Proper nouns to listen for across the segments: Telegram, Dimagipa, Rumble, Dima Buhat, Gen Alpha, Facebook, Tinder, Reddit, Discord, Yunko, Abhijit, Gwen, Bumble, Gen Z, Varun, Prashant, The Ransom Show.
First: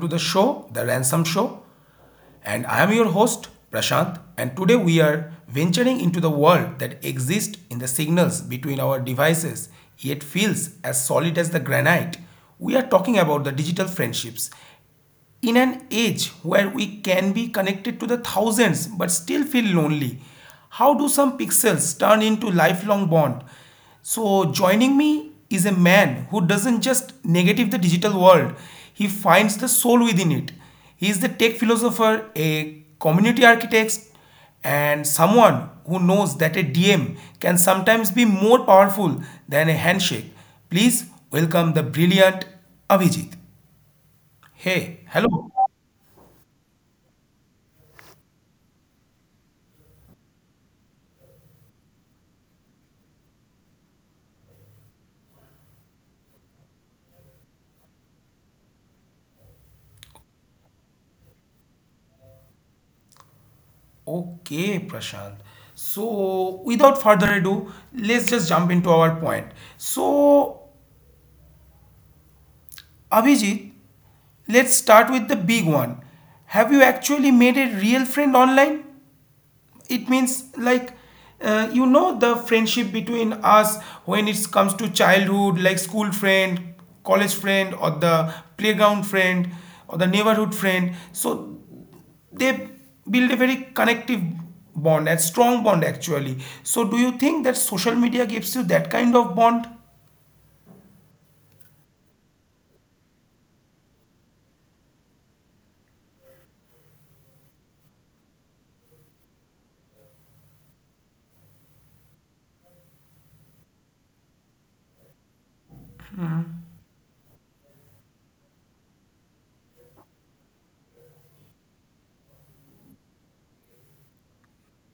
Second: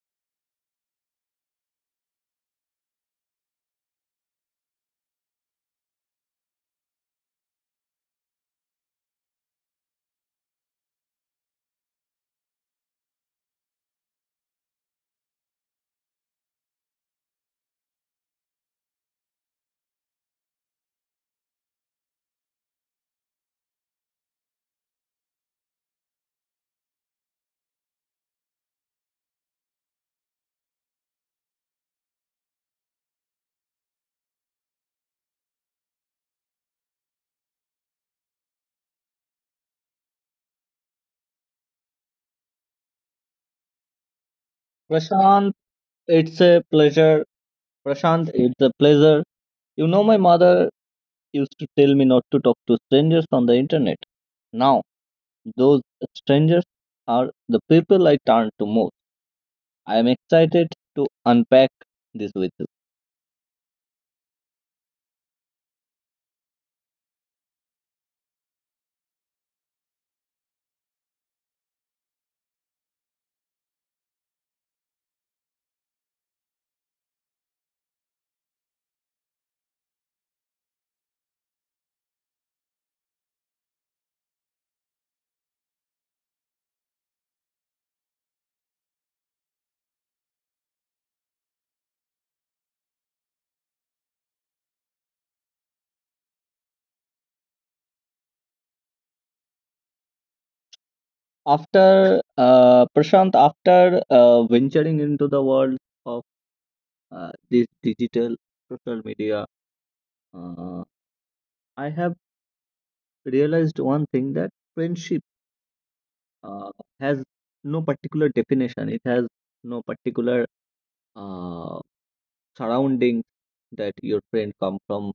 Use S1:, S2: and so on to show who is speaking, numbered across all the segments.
S1: to the show, The Ransom Show, and I am your host, Prashant. And today we are venturing into the world that exists in the signals between our devices, yet feels as solid as the granite. We are talking about the digital friendships in an age where we can be connected to the thousands but still feel lonely, how do some pixels turn into lifelong bond? So joining me is a man who doesn't just negative the digital world, he finds the soul within it. He is the tech philosopher, a community architect, and someone who knows that a DM can sometimes be more powerful than a handshake. Please welcome the brilliant Abhijit. Hey,
S2: Prashant,
S1: hello.
S2: it's a pleasure. Prashant, it's a pleasure. You know, my mother used to tell me not to talk to strangers on the internet. Now, those strangers are the people I turn to most. I am excited to unpack this with you.
S1: Okay, Prashant. So, without further ado, let's just jump into our point. So, Abhijit, let's start with the big one. Have you actually made a real friend online? It means like you know the friendship between us when it comes to childhood, like school friend, college friend, or the playground friend, or the neighborhood friend. So they build a very connective bond, a strong bond actually. So do you think that social media gives you that kind of bond?
S2: After Prashant, after venturing into the world of this digital social media, uh, I have realized one thing that friendship uh, has no particular definition. It has no particular uh, surrounding that your friend come from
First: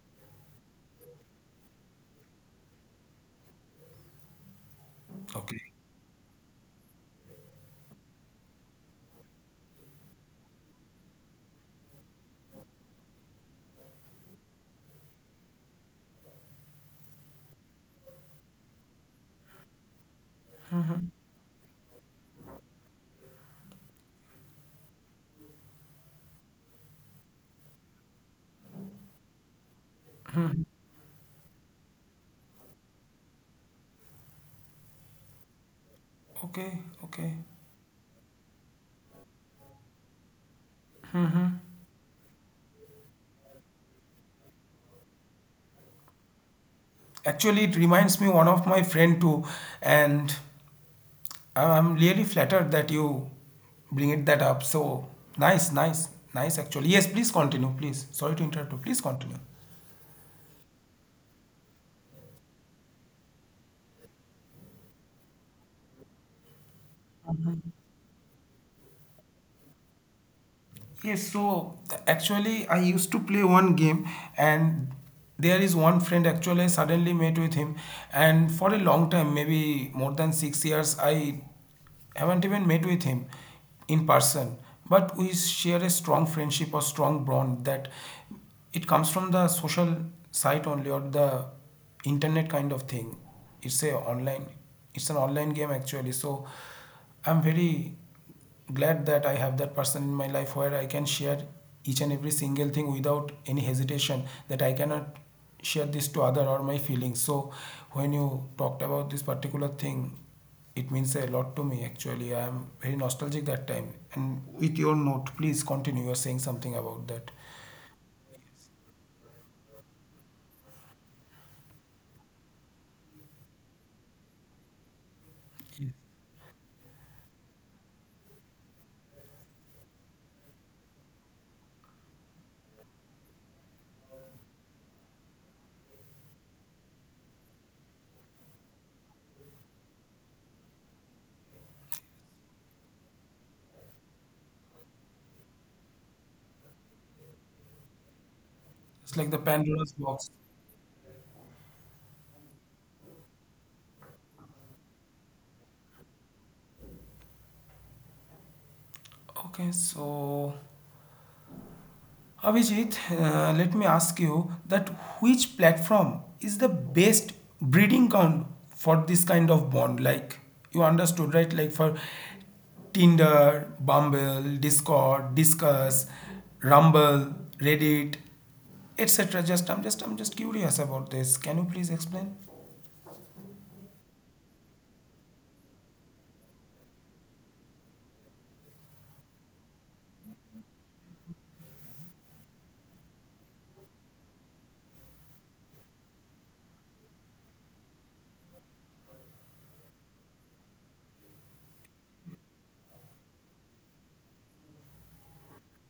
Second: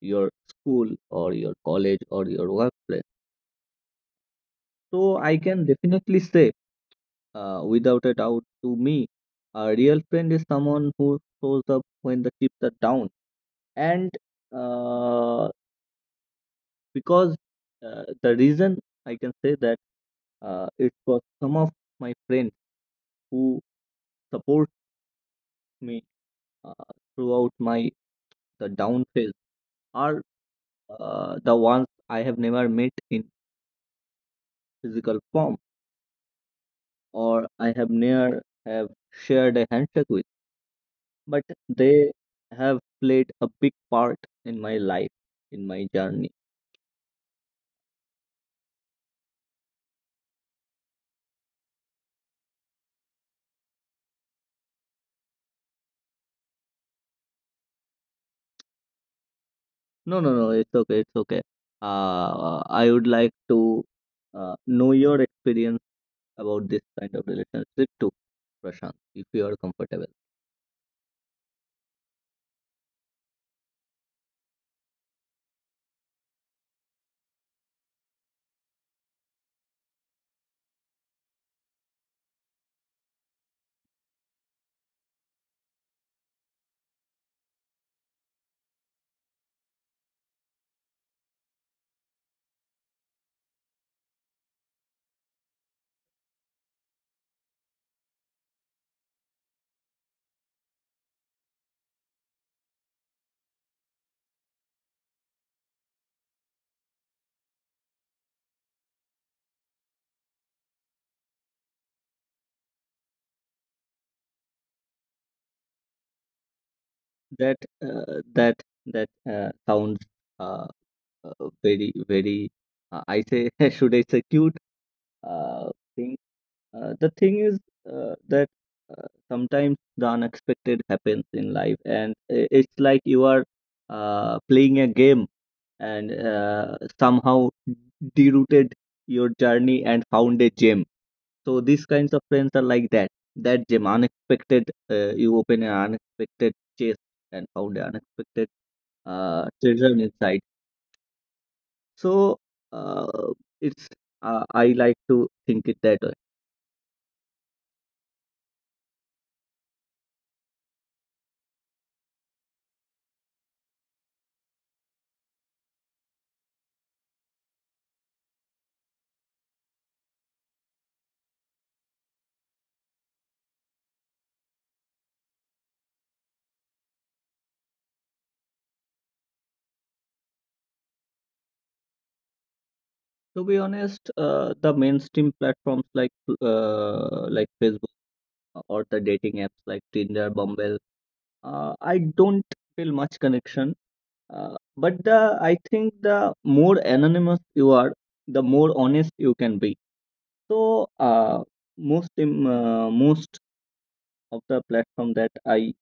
S2: your school or your college or your workplace. So I can
S1: Okay,
S2: definitely say, without a doubt, to me, a real friend is someone who shows up when the chips are down. And uh, because the reason I can say that it was some of my friends who support me uh, throughout my the down phase are the ones I have never met in physical form
S1: okay,
S2: or
S1: okay.
S2: I have never have shared a handshake with, but they have played a big part in my life, in my journey.
S1: Actually, it reminds me one of my friend too, and I'm really flattered that you bring it that up, so nice, nice, nice. Actually, yes, please continue, please, sorry to interrupt you, please continue.
S2: No, no, no, it's okay, it's okay. I would like to know your experience about this kind of relationship too, Prashant, if you are comfortable.
S1: Yes, so actually, I used to play one game, and there is one friend actually I suddenly met with him, and for a long time, maybe more than 6 years, I haven't even met with him in person. But we share a strong friendship or strong bond that it comes from the social site only or the internet kind of thing. It's a online, it's an online game actually. So I'm very glad that I have that person in my life where I can share each and every single thing without any hesitation that I cannot share this to other or my feelings. So when you talked about this particular thing, it means a lot to me actually. I am very nostalgic that time. And with your note, please continue. You are saying something about that.
S2: that uh, that that sounds uh, very very. I say should I say cute uh, thing. The thing is that sometimes the unexpected happens in life, and it's like you are playing a game and somehow derouted your journey and found a gem. So these kinds of friends are like that, that gem unexpected. You open an unexpected chest and found the unexpected
S1: It's like the Pandora's
S2: treasure
S1: box.
S2: inside. So uh, it's I like to think it that way.
S1: Okay, so Abhijit, let me ask you that which platform is the best breeding ground for this kind of bond? Like, you understood, right? Like for Tinder, Bumble, Discord, Discuss, Rumble, Reddit, etc. Just, I'm just curious about this. Can you please explain?
S2: To be honest, the mainstream platforms like Facebook or the dating apps like Tinder, Bumble, I don't feel much connection. But the I think the more anonymous you are, the more honest you can be. So most of the platform that I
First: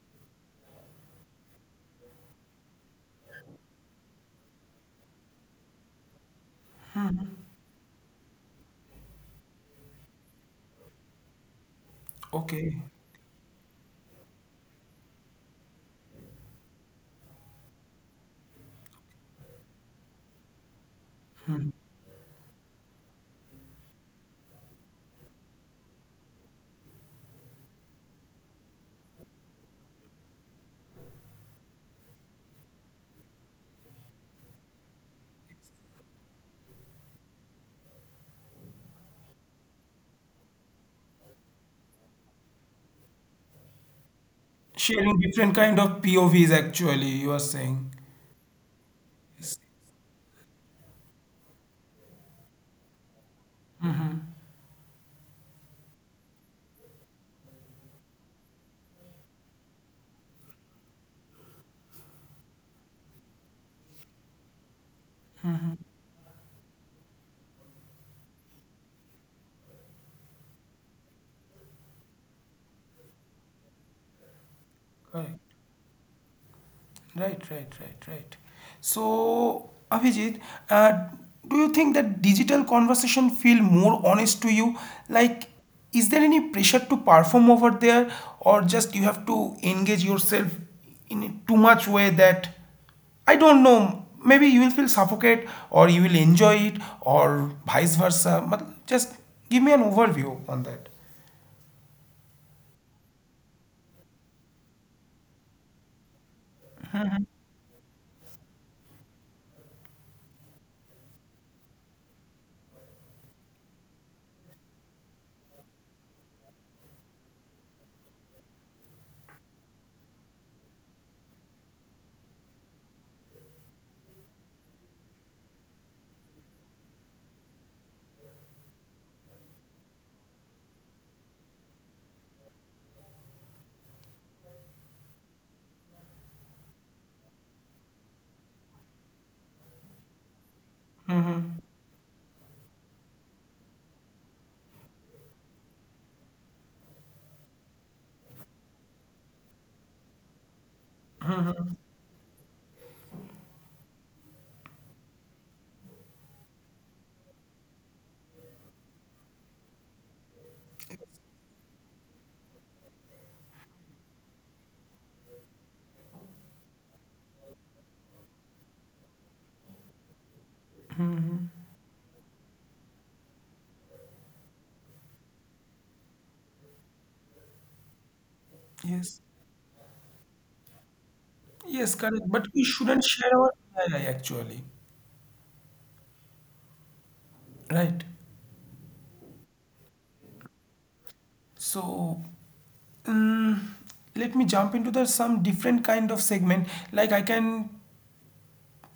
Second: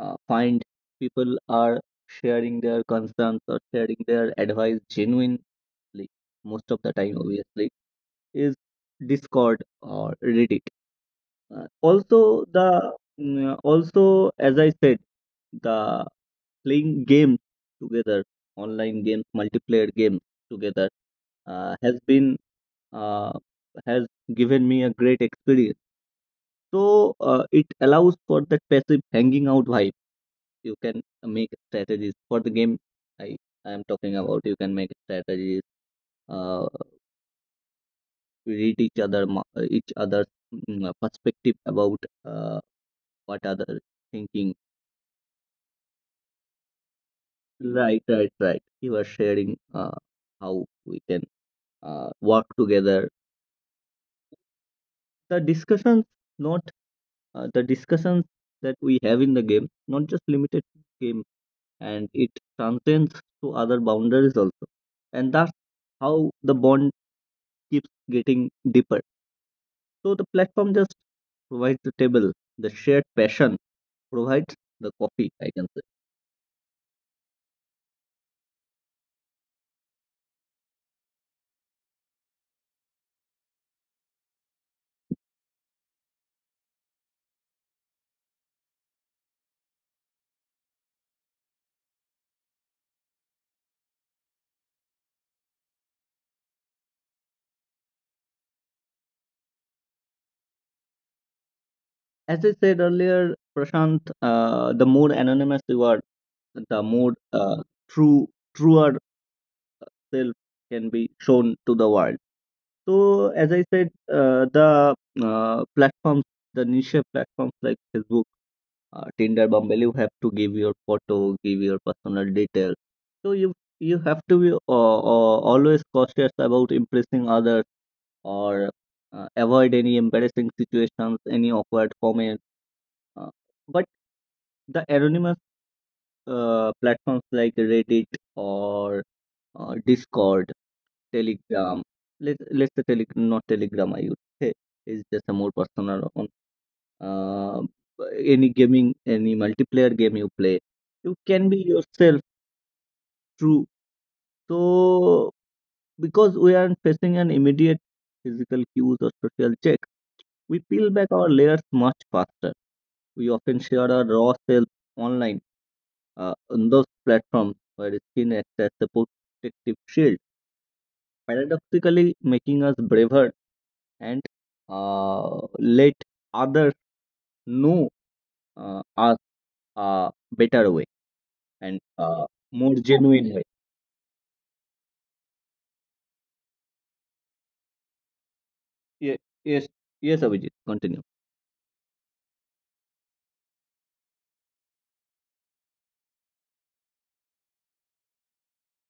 S2: find people are sharing their concerns or sharing their advice genuinely most of the time obviously is Discord or Reddit. Uh, also the
S1: Okay.
S2: also, as I said, the playing games together, online games, multiplayer games together uh, has been uh, has given me a great experience. So it allows for that passive hanging out vibe. You can make strategies for the game. I i am talking about you can make strategies, uh, read each other's perspective about uh, what other thinking.
S1: Sharing different kind of POVs actually, you are saying.
S2: Right, right, right. You are sharing uh, how we can work together, the discussions, not the discussions that we have in the game, not just limited to game, and it transcends to other boundaries also. And that's how the bond keeps getting deeper. So the platform just provides the table, the shared passion provides the coffee,
S1: Correct.
S2: I can say.
S1: Right, right, right, right. So, Abhijit, uh, do you think that digital conversation feel more honest to you? Like, is there any pressure to perform over there, or just you have to engage yourself in a too much way that I don't know. Maybe you will feel suffocate, or you will enjoy it, or vice versa. But just give me an overview on that.
S2: As I said earlier, Prashant, the more anonymous you are, the more true, truer uh, self can be shown to the world. So, as I said, the platforms, the niche platforms like Facebook, Tinder, Bumble, you have to give your photo, give your personal details. So you have to be always cautious about impressing others, or avoid any embarrassing situations, any awkward comments. Uh, but the anonymous platforms like Reddit, or Discord, Telegram. Let's say, not Telegram, I would say, is just a more personal one. Uh, any gaming, any multiplayer game you play, you can be yourself. True. So, because we aren't facing an immediate physical cues or social check, we peel back our layers much faster. We often share our raw self online, on those platforms, where skin acts as a protective shield, paradoxically making us braver, and let others know
S1: Yes,
S2: us a better way, and
S1: yes, correct.
S2: uh,
S1: But we
S2: more
S1: shouldn't share
S2: genuine way.
S1: our AI actually, right?
S2: Ye- Yes, yes, Abhijit, continue.
S1: So Mm, let me jump into the some different kind of segment like I can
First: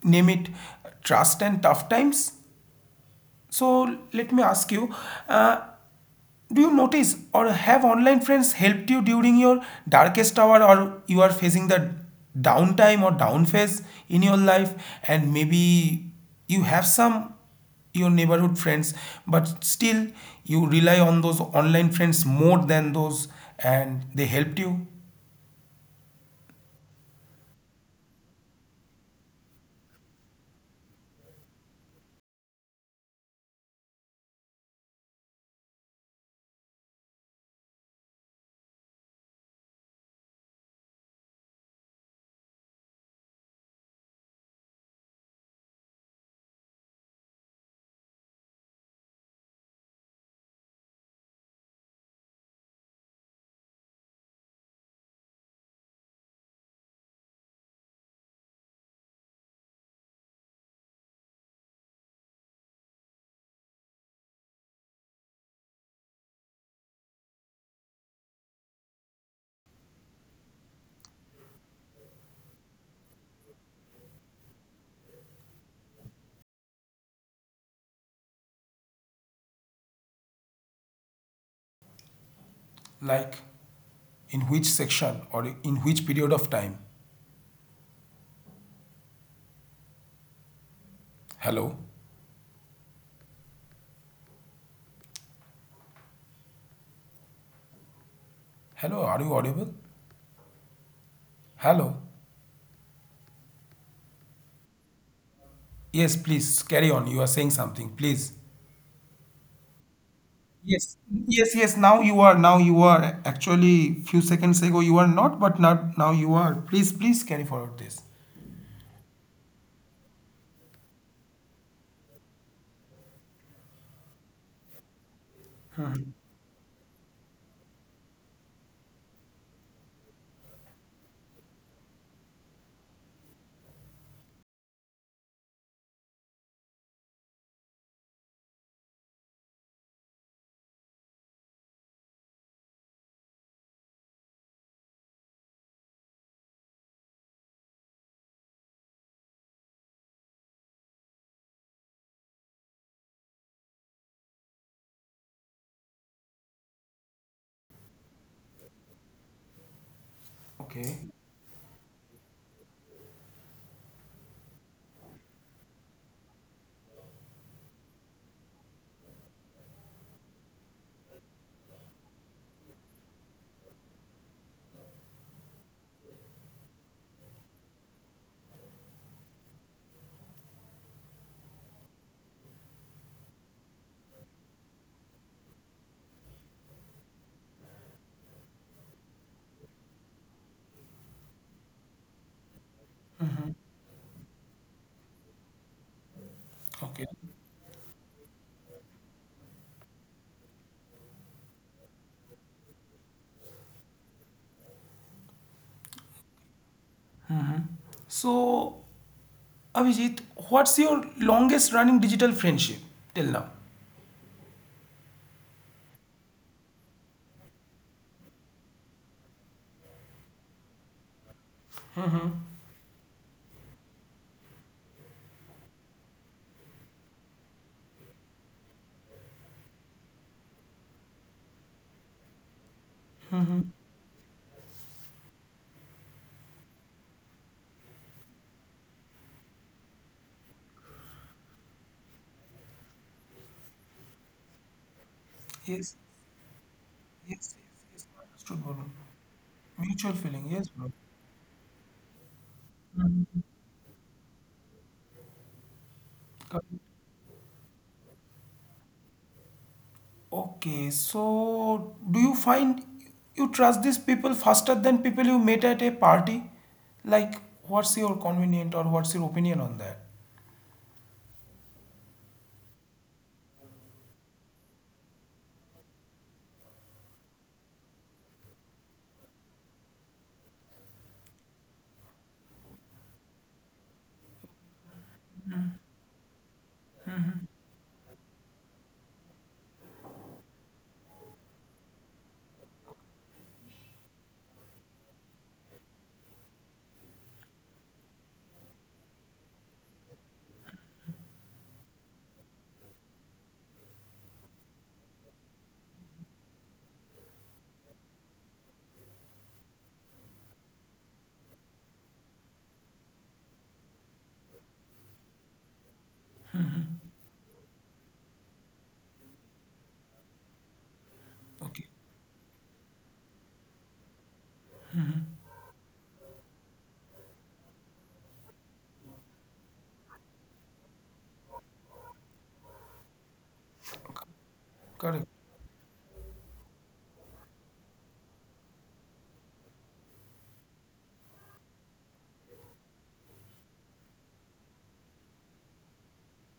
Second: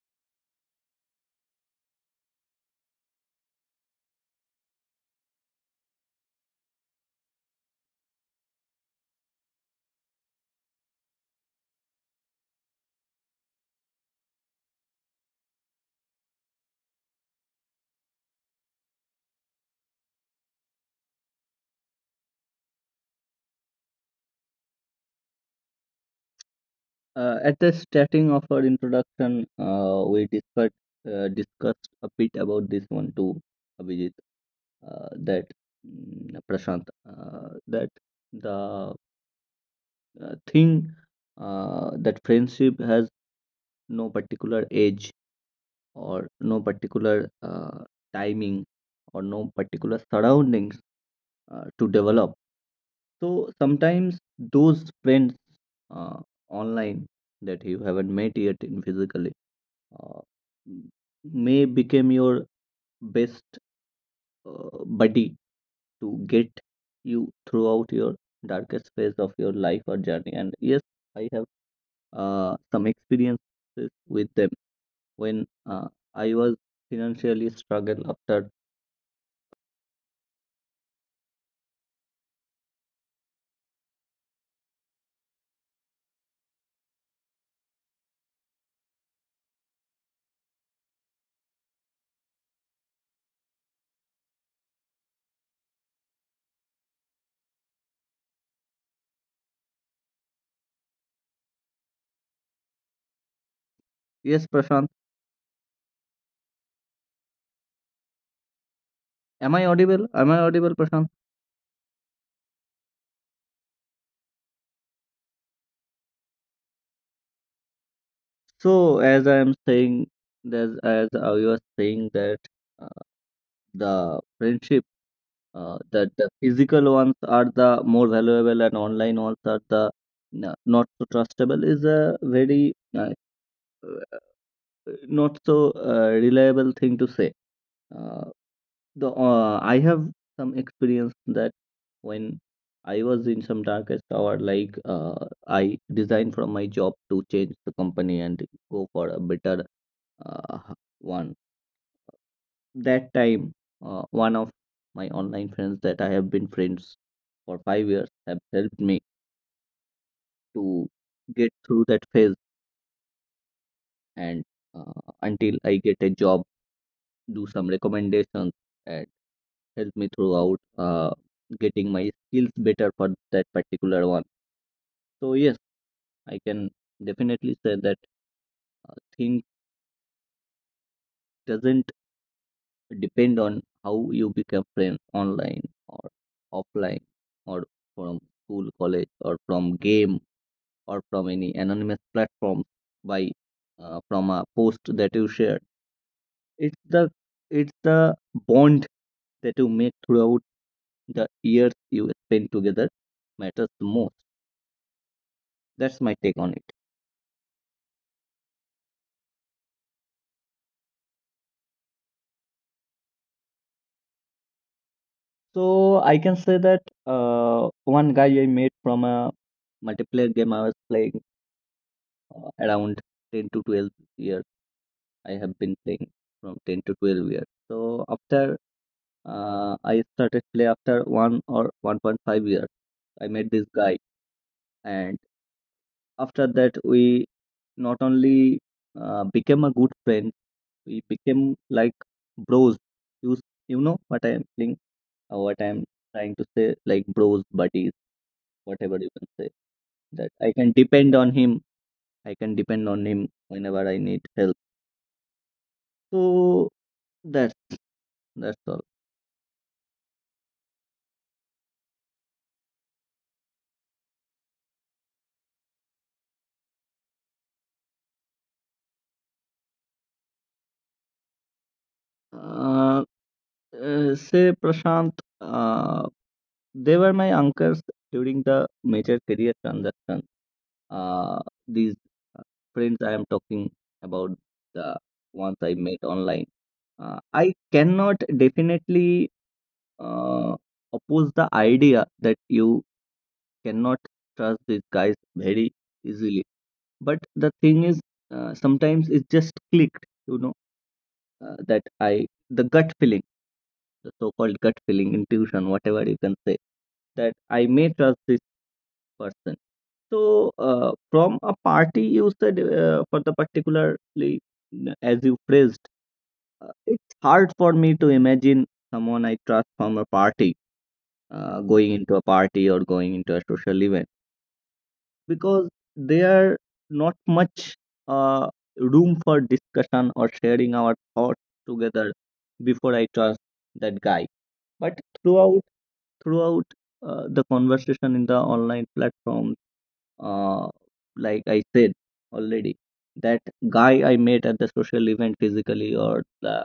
S1: name it trust and tough times. So let me ask you, uh, do you notice or have online friends helped you during your darkest hour, or you are facing the downtime or down phase in your life, and maybe you have some your neighborhood friends, but still you rely on those online friends more than those, and they helped you
S2: At the starting of our introduction, we discussed a bit about this one too, Abhijit, uh, that Prashant, that the thing that friendship has no particular age or no particular timing or no particular surroundings to develop. So sometimes those friends uh, online that you haven't met yet in physically, uh, m- may become your best buddy to get you throughout your darkest phase of your life or journey. And yes, I have some experiences with them when I was financially struggle after.
S1: like. In which section or in which period of time? Hello? Hello, are you audible? Hello?
S2: Yes, Prashant.
S1: Yes, please carry on. You are saying something, please.
S2: Am I audible? Am I audible,
S1: Yes,
S2: Prashant?
S1: yes, yes. Now you are. Now you are. Actually, few seconds ago you were not, but not now you are. Please, please carry forward this.
S2: So, as I am saying, as I was saying that uh, the friendship, that the physical ones are the more valuable and online ones are the not so trustable is a very not so reliable thing to say. Uh, The I have some experience that when I was in some darkest hour, like I resigned from my job to change the company and go for a better uh, one. That time, one of my online friends that I have been friends for 5 years have helped me to
S1: Okay.
S2: get through that phase, and uh, until I get a job, do some recommendations, and help me throughout getting my skills better for that particular one. So yes, I can definitely say that thing doesn't depend on how you become friends online or offline or from school, college, or from game, or from any anonymous platform, by from a post that you share. It's
S1: Okay.
S2: the bond that you make throughout the years you spend together matters the most. That's my take on it.
S1: So, Abhijit, what's your longest running digital friendship till now?
S2: So I can say that one guy I met from a multiplayer game I was playing around 10 to 12 years. I have been playing from 10 to 12 years. So, after I started play after one or 1.5 years, I met this guy, and after that, we not only became a good friend, we became like bros. You, you know what I am saying, what I am
S1: Yes.
S2: trying to say, like bros,
S1: Yes. Yes.
S2: buddies,
S1: Yes. Understood, Varun.
S2: whatever you can say.
S1: Mutual
S2: That
S1: feeling.
S2: I
S1: Yes,
S2: can
S1: bro.
S2: depend on him. I can depend on him whenever I need help. So that's that's all.
S1: Okay, so do you find you trust these people faster than people you met at a party? Like, what's your convenient or what's your opinion on that?
S2: Uh, Say Prashant, uh, they were my anchors during the major career transaction. Uh, these uh, friends I am talking about, the ones I met online. I cannot definitely uh, oppose the idea that you cannot trust these guys very easily. But the thing is, sometimes it just clicked. You know, that I the gut feeling, the so-called gut feeling, intuition, whatever you can say, that I may trust this person. So, from a party, you said, for the particularly as you phrased, it's hard for me to imagine someone I trust from a party
S1: Okay,
S2: going into a party or going into a social event, because there are not much uh, room for discussion or sharing our thoughts together before I trust that guy. But
S1: correct.
S2: throughout the conversation in the online platform, uh, like I said already, that guy I met at the social event physically, or the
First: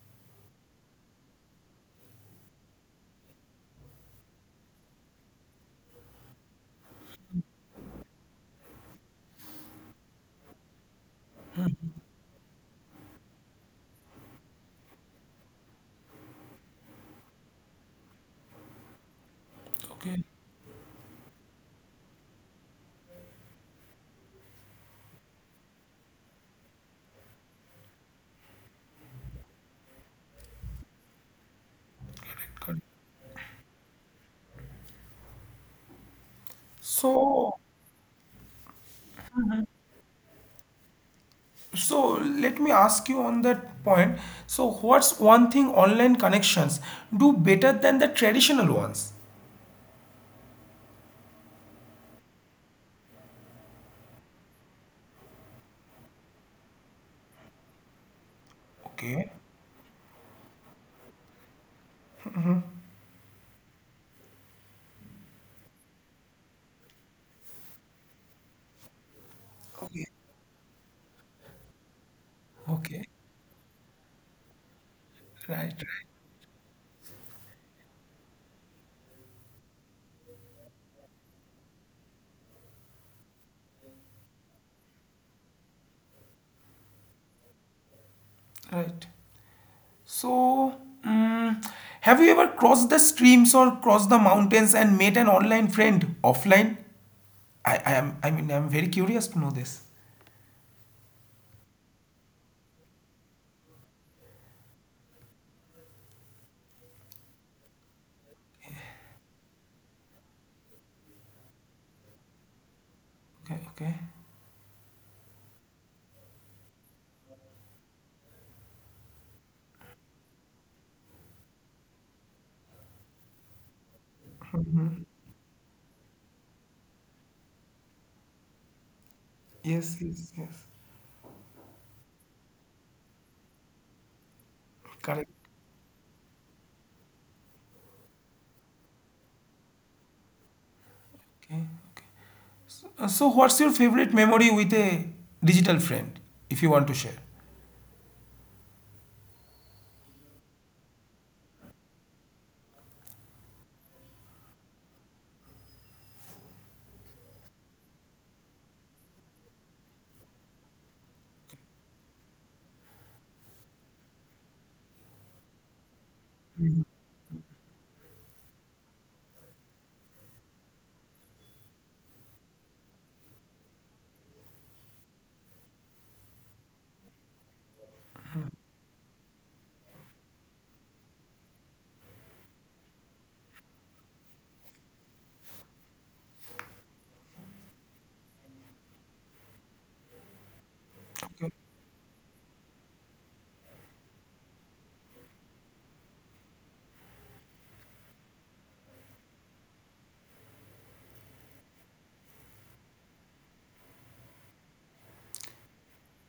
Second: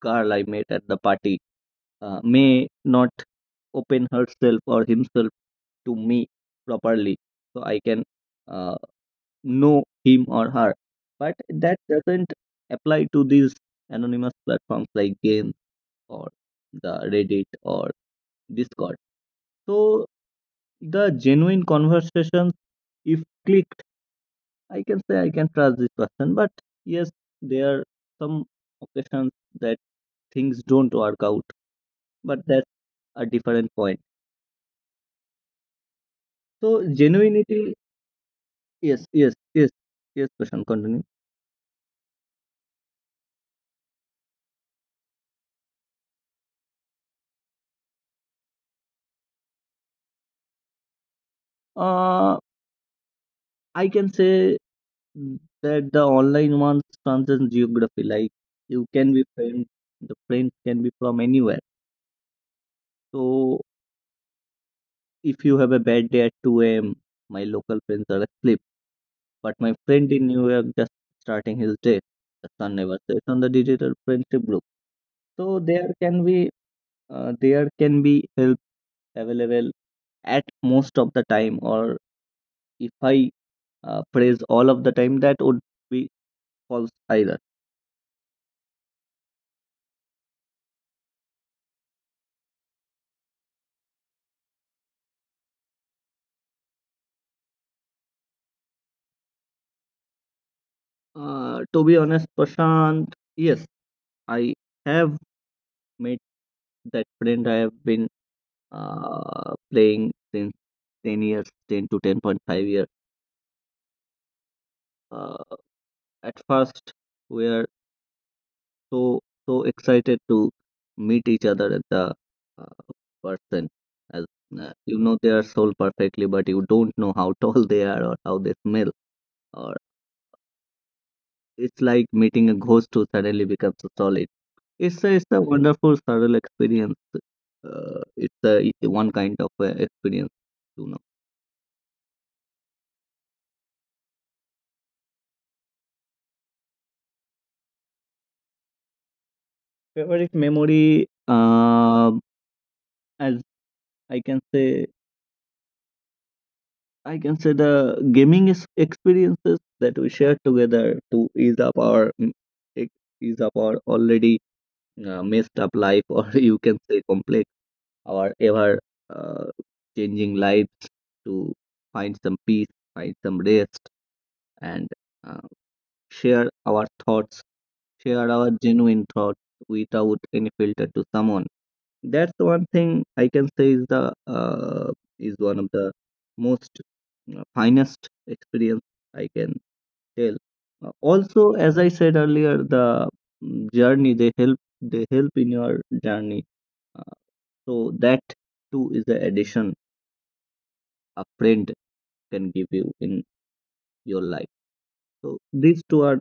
S2: girl I met at the party may not open herself or himself to me properly, so I can. Uh, know him or her. But that doesn't apply to these anonymous platforms like games, or the Reddit or Discord. So
S1: Okay,
S2: the genuine conversations, if clicked, I can say I can trust this person. But yes, there are some occasions that things don't work out. But that's
S1: correct.
S2: a different point. So,
S1: So,
S2: genuinity, yes, yes, yes, yes. Question continue.
S1: so, let me ask you on that point. So, what's one thing online connections do better than the traditional ones?
S2: Uh I can say, that the online ones transcend geography. Like, you can be
S1: Okay,
S2: friends, the friends can be from anywhere. So if you have a bad day at 2 a.m., my local friends are asleep. But my
S1: okay,
S2: friend in New York just starting his day. The sun never
S1: okay,
S2: sets on the digital friendship group. So
S1: right,
S2: there can be help available at most of the time. Or if I praise all of the time, that would be false either.
S1: right, right. So, mm, have you ever crossed the streams or crossed the mountains and made an online friend offline? I am, I mean, I'm very curious to know this.
S2: To be honest, Prashant, yes, I have met that friend I have been playing since 10 years, 10 to 10.5 years.
S1: Okay, okay.
S2: Uh, at first, we are so, so excited to meet each other at the uh, person. As you know their soul perfectly, but you don't know how tall they are or how they smell, or
S1: Yes, yes, yes.
S2: it's like meeting a ghost who suddenly becomes solid.
S1: Correct.
S2: It's a wonderful, surreal experience. It's one kind of experience, you know.
S1: Okay, okay. So, what's your favorite memory with a digital friend, if you want to share?
S2: Favorite memory, as I can say, I can say the gaming is experiences that we share together to ease up our ex- ease up our already messed up life, or you can say complex our ever uh, changing lives to find some peace, find some rest, and uh, share our thoughts, share our genuine thoughts without any filter to someone. That's the one thing I can say is the is one of the most finest experience I can tell. Also, as I said earlier, the journey they help in your journey. Uh, so that too is the addition a friend can give you in your life. So these two are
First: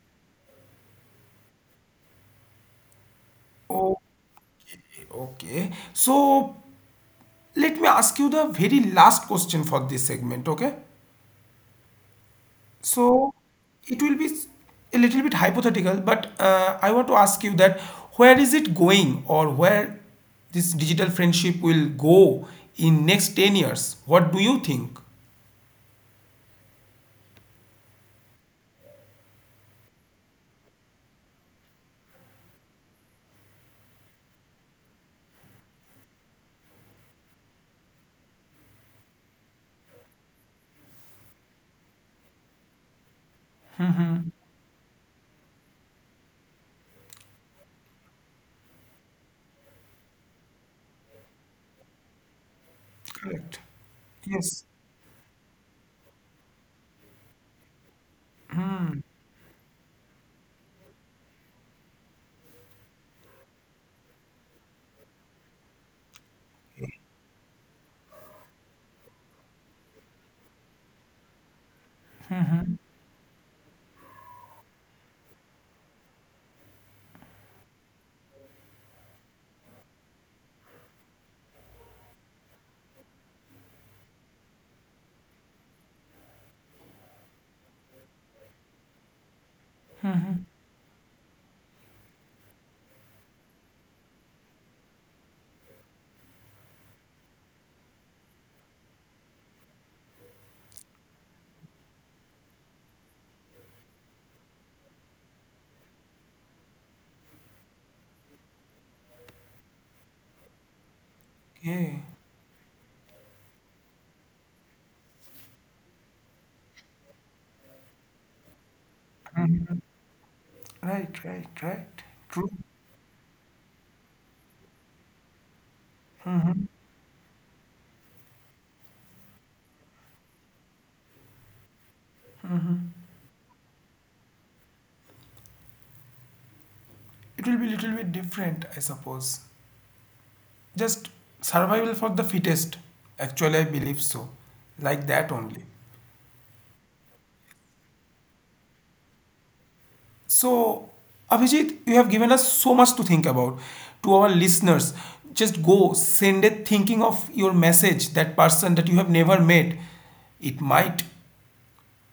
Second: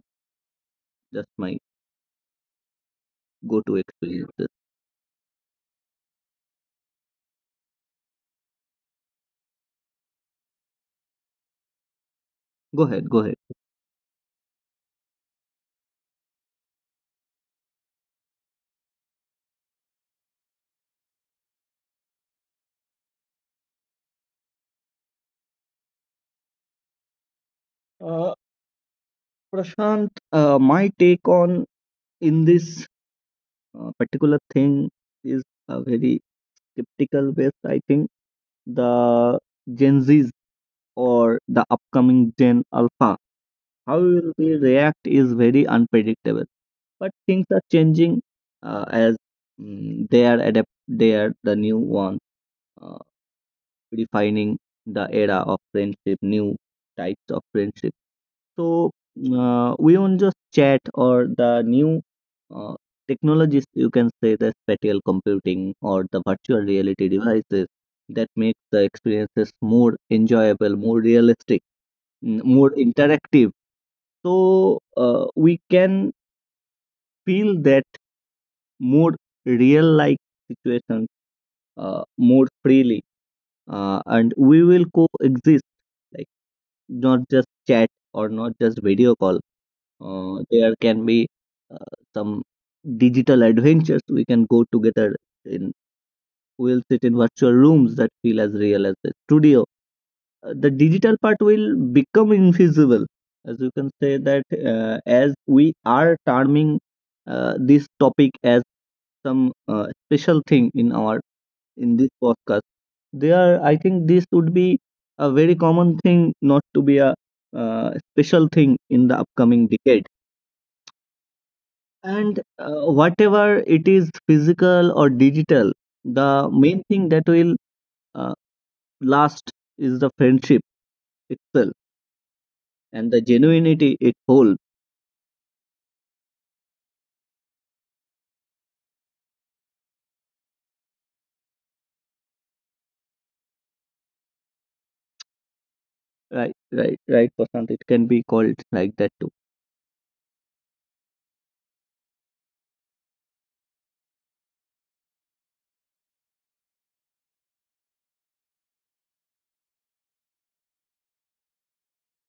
S2: just my go to
S1: Okay,
S2: experiences.
S1: okay. So, let me ask you the very last question for this segment, okay?
S2: Go ahead, go
S1: So
S2: ahead.
S1: it will be a little bit hypothetical, but I want to ask you that where is it going or where this digital friendship will go in next 10 years? What do you think?
S2: Uh, Prashant, my take on in this particular thing is a very skeptical based. I think the Gen Zs or the upcoming Gen Alpha, how will they react is very unpredictable. But things are changing as they are adapt. They are the new one. uh,
S1: Correct.
S2: Redefining
S1: Yes.
S2: the era of friendship, new types of friendship. So we won't just chat, or the new uh, technologies, you can say the spatial computing or the virtual reality devices that make the experiences more enjoyable, more realistic, more interactive. So we can feel that more real like situations more freely, and we will coexist like, not just chat or not just video call. There can be uh, some digital adventures we can go together in. We'll sit in virtual rooms that feel as real as the studio. The digital part will become invisible, as you can say, that as we are terming this topic as some special thing in our, in
S1: Yeah.
S2: this podcast, they are, I think this would be a very common thing, not to be a special thing in the upcoming decade.
S1: Right, right, right.
S2: And
S1: True.
S2: whatever it is physical or digital, the main thing that will uh, last is the friendship itself and the genuinity it holds.
S1: It will be a little bit different, I suppose. Just survival for the fittest. Actually, I believe so. Like that only.
S2: Right, right, right, Prashant. It can be called like that too.
S1: So, Abhijit, you have given us so much to think about. To our listeners, just go send it thinking of your message, that person that you have never met. It might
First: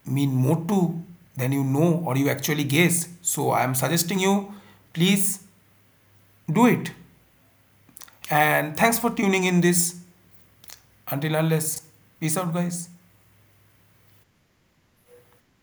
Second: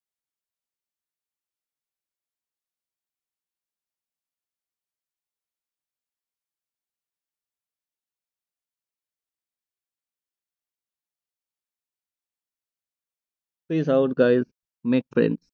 S1: mean more to than you know or you actually guess. So, I am suggesting you, please do it. And thanks for tuning in this. Until unless, peace out, guys.
S2: Peace out, guys. Make friends.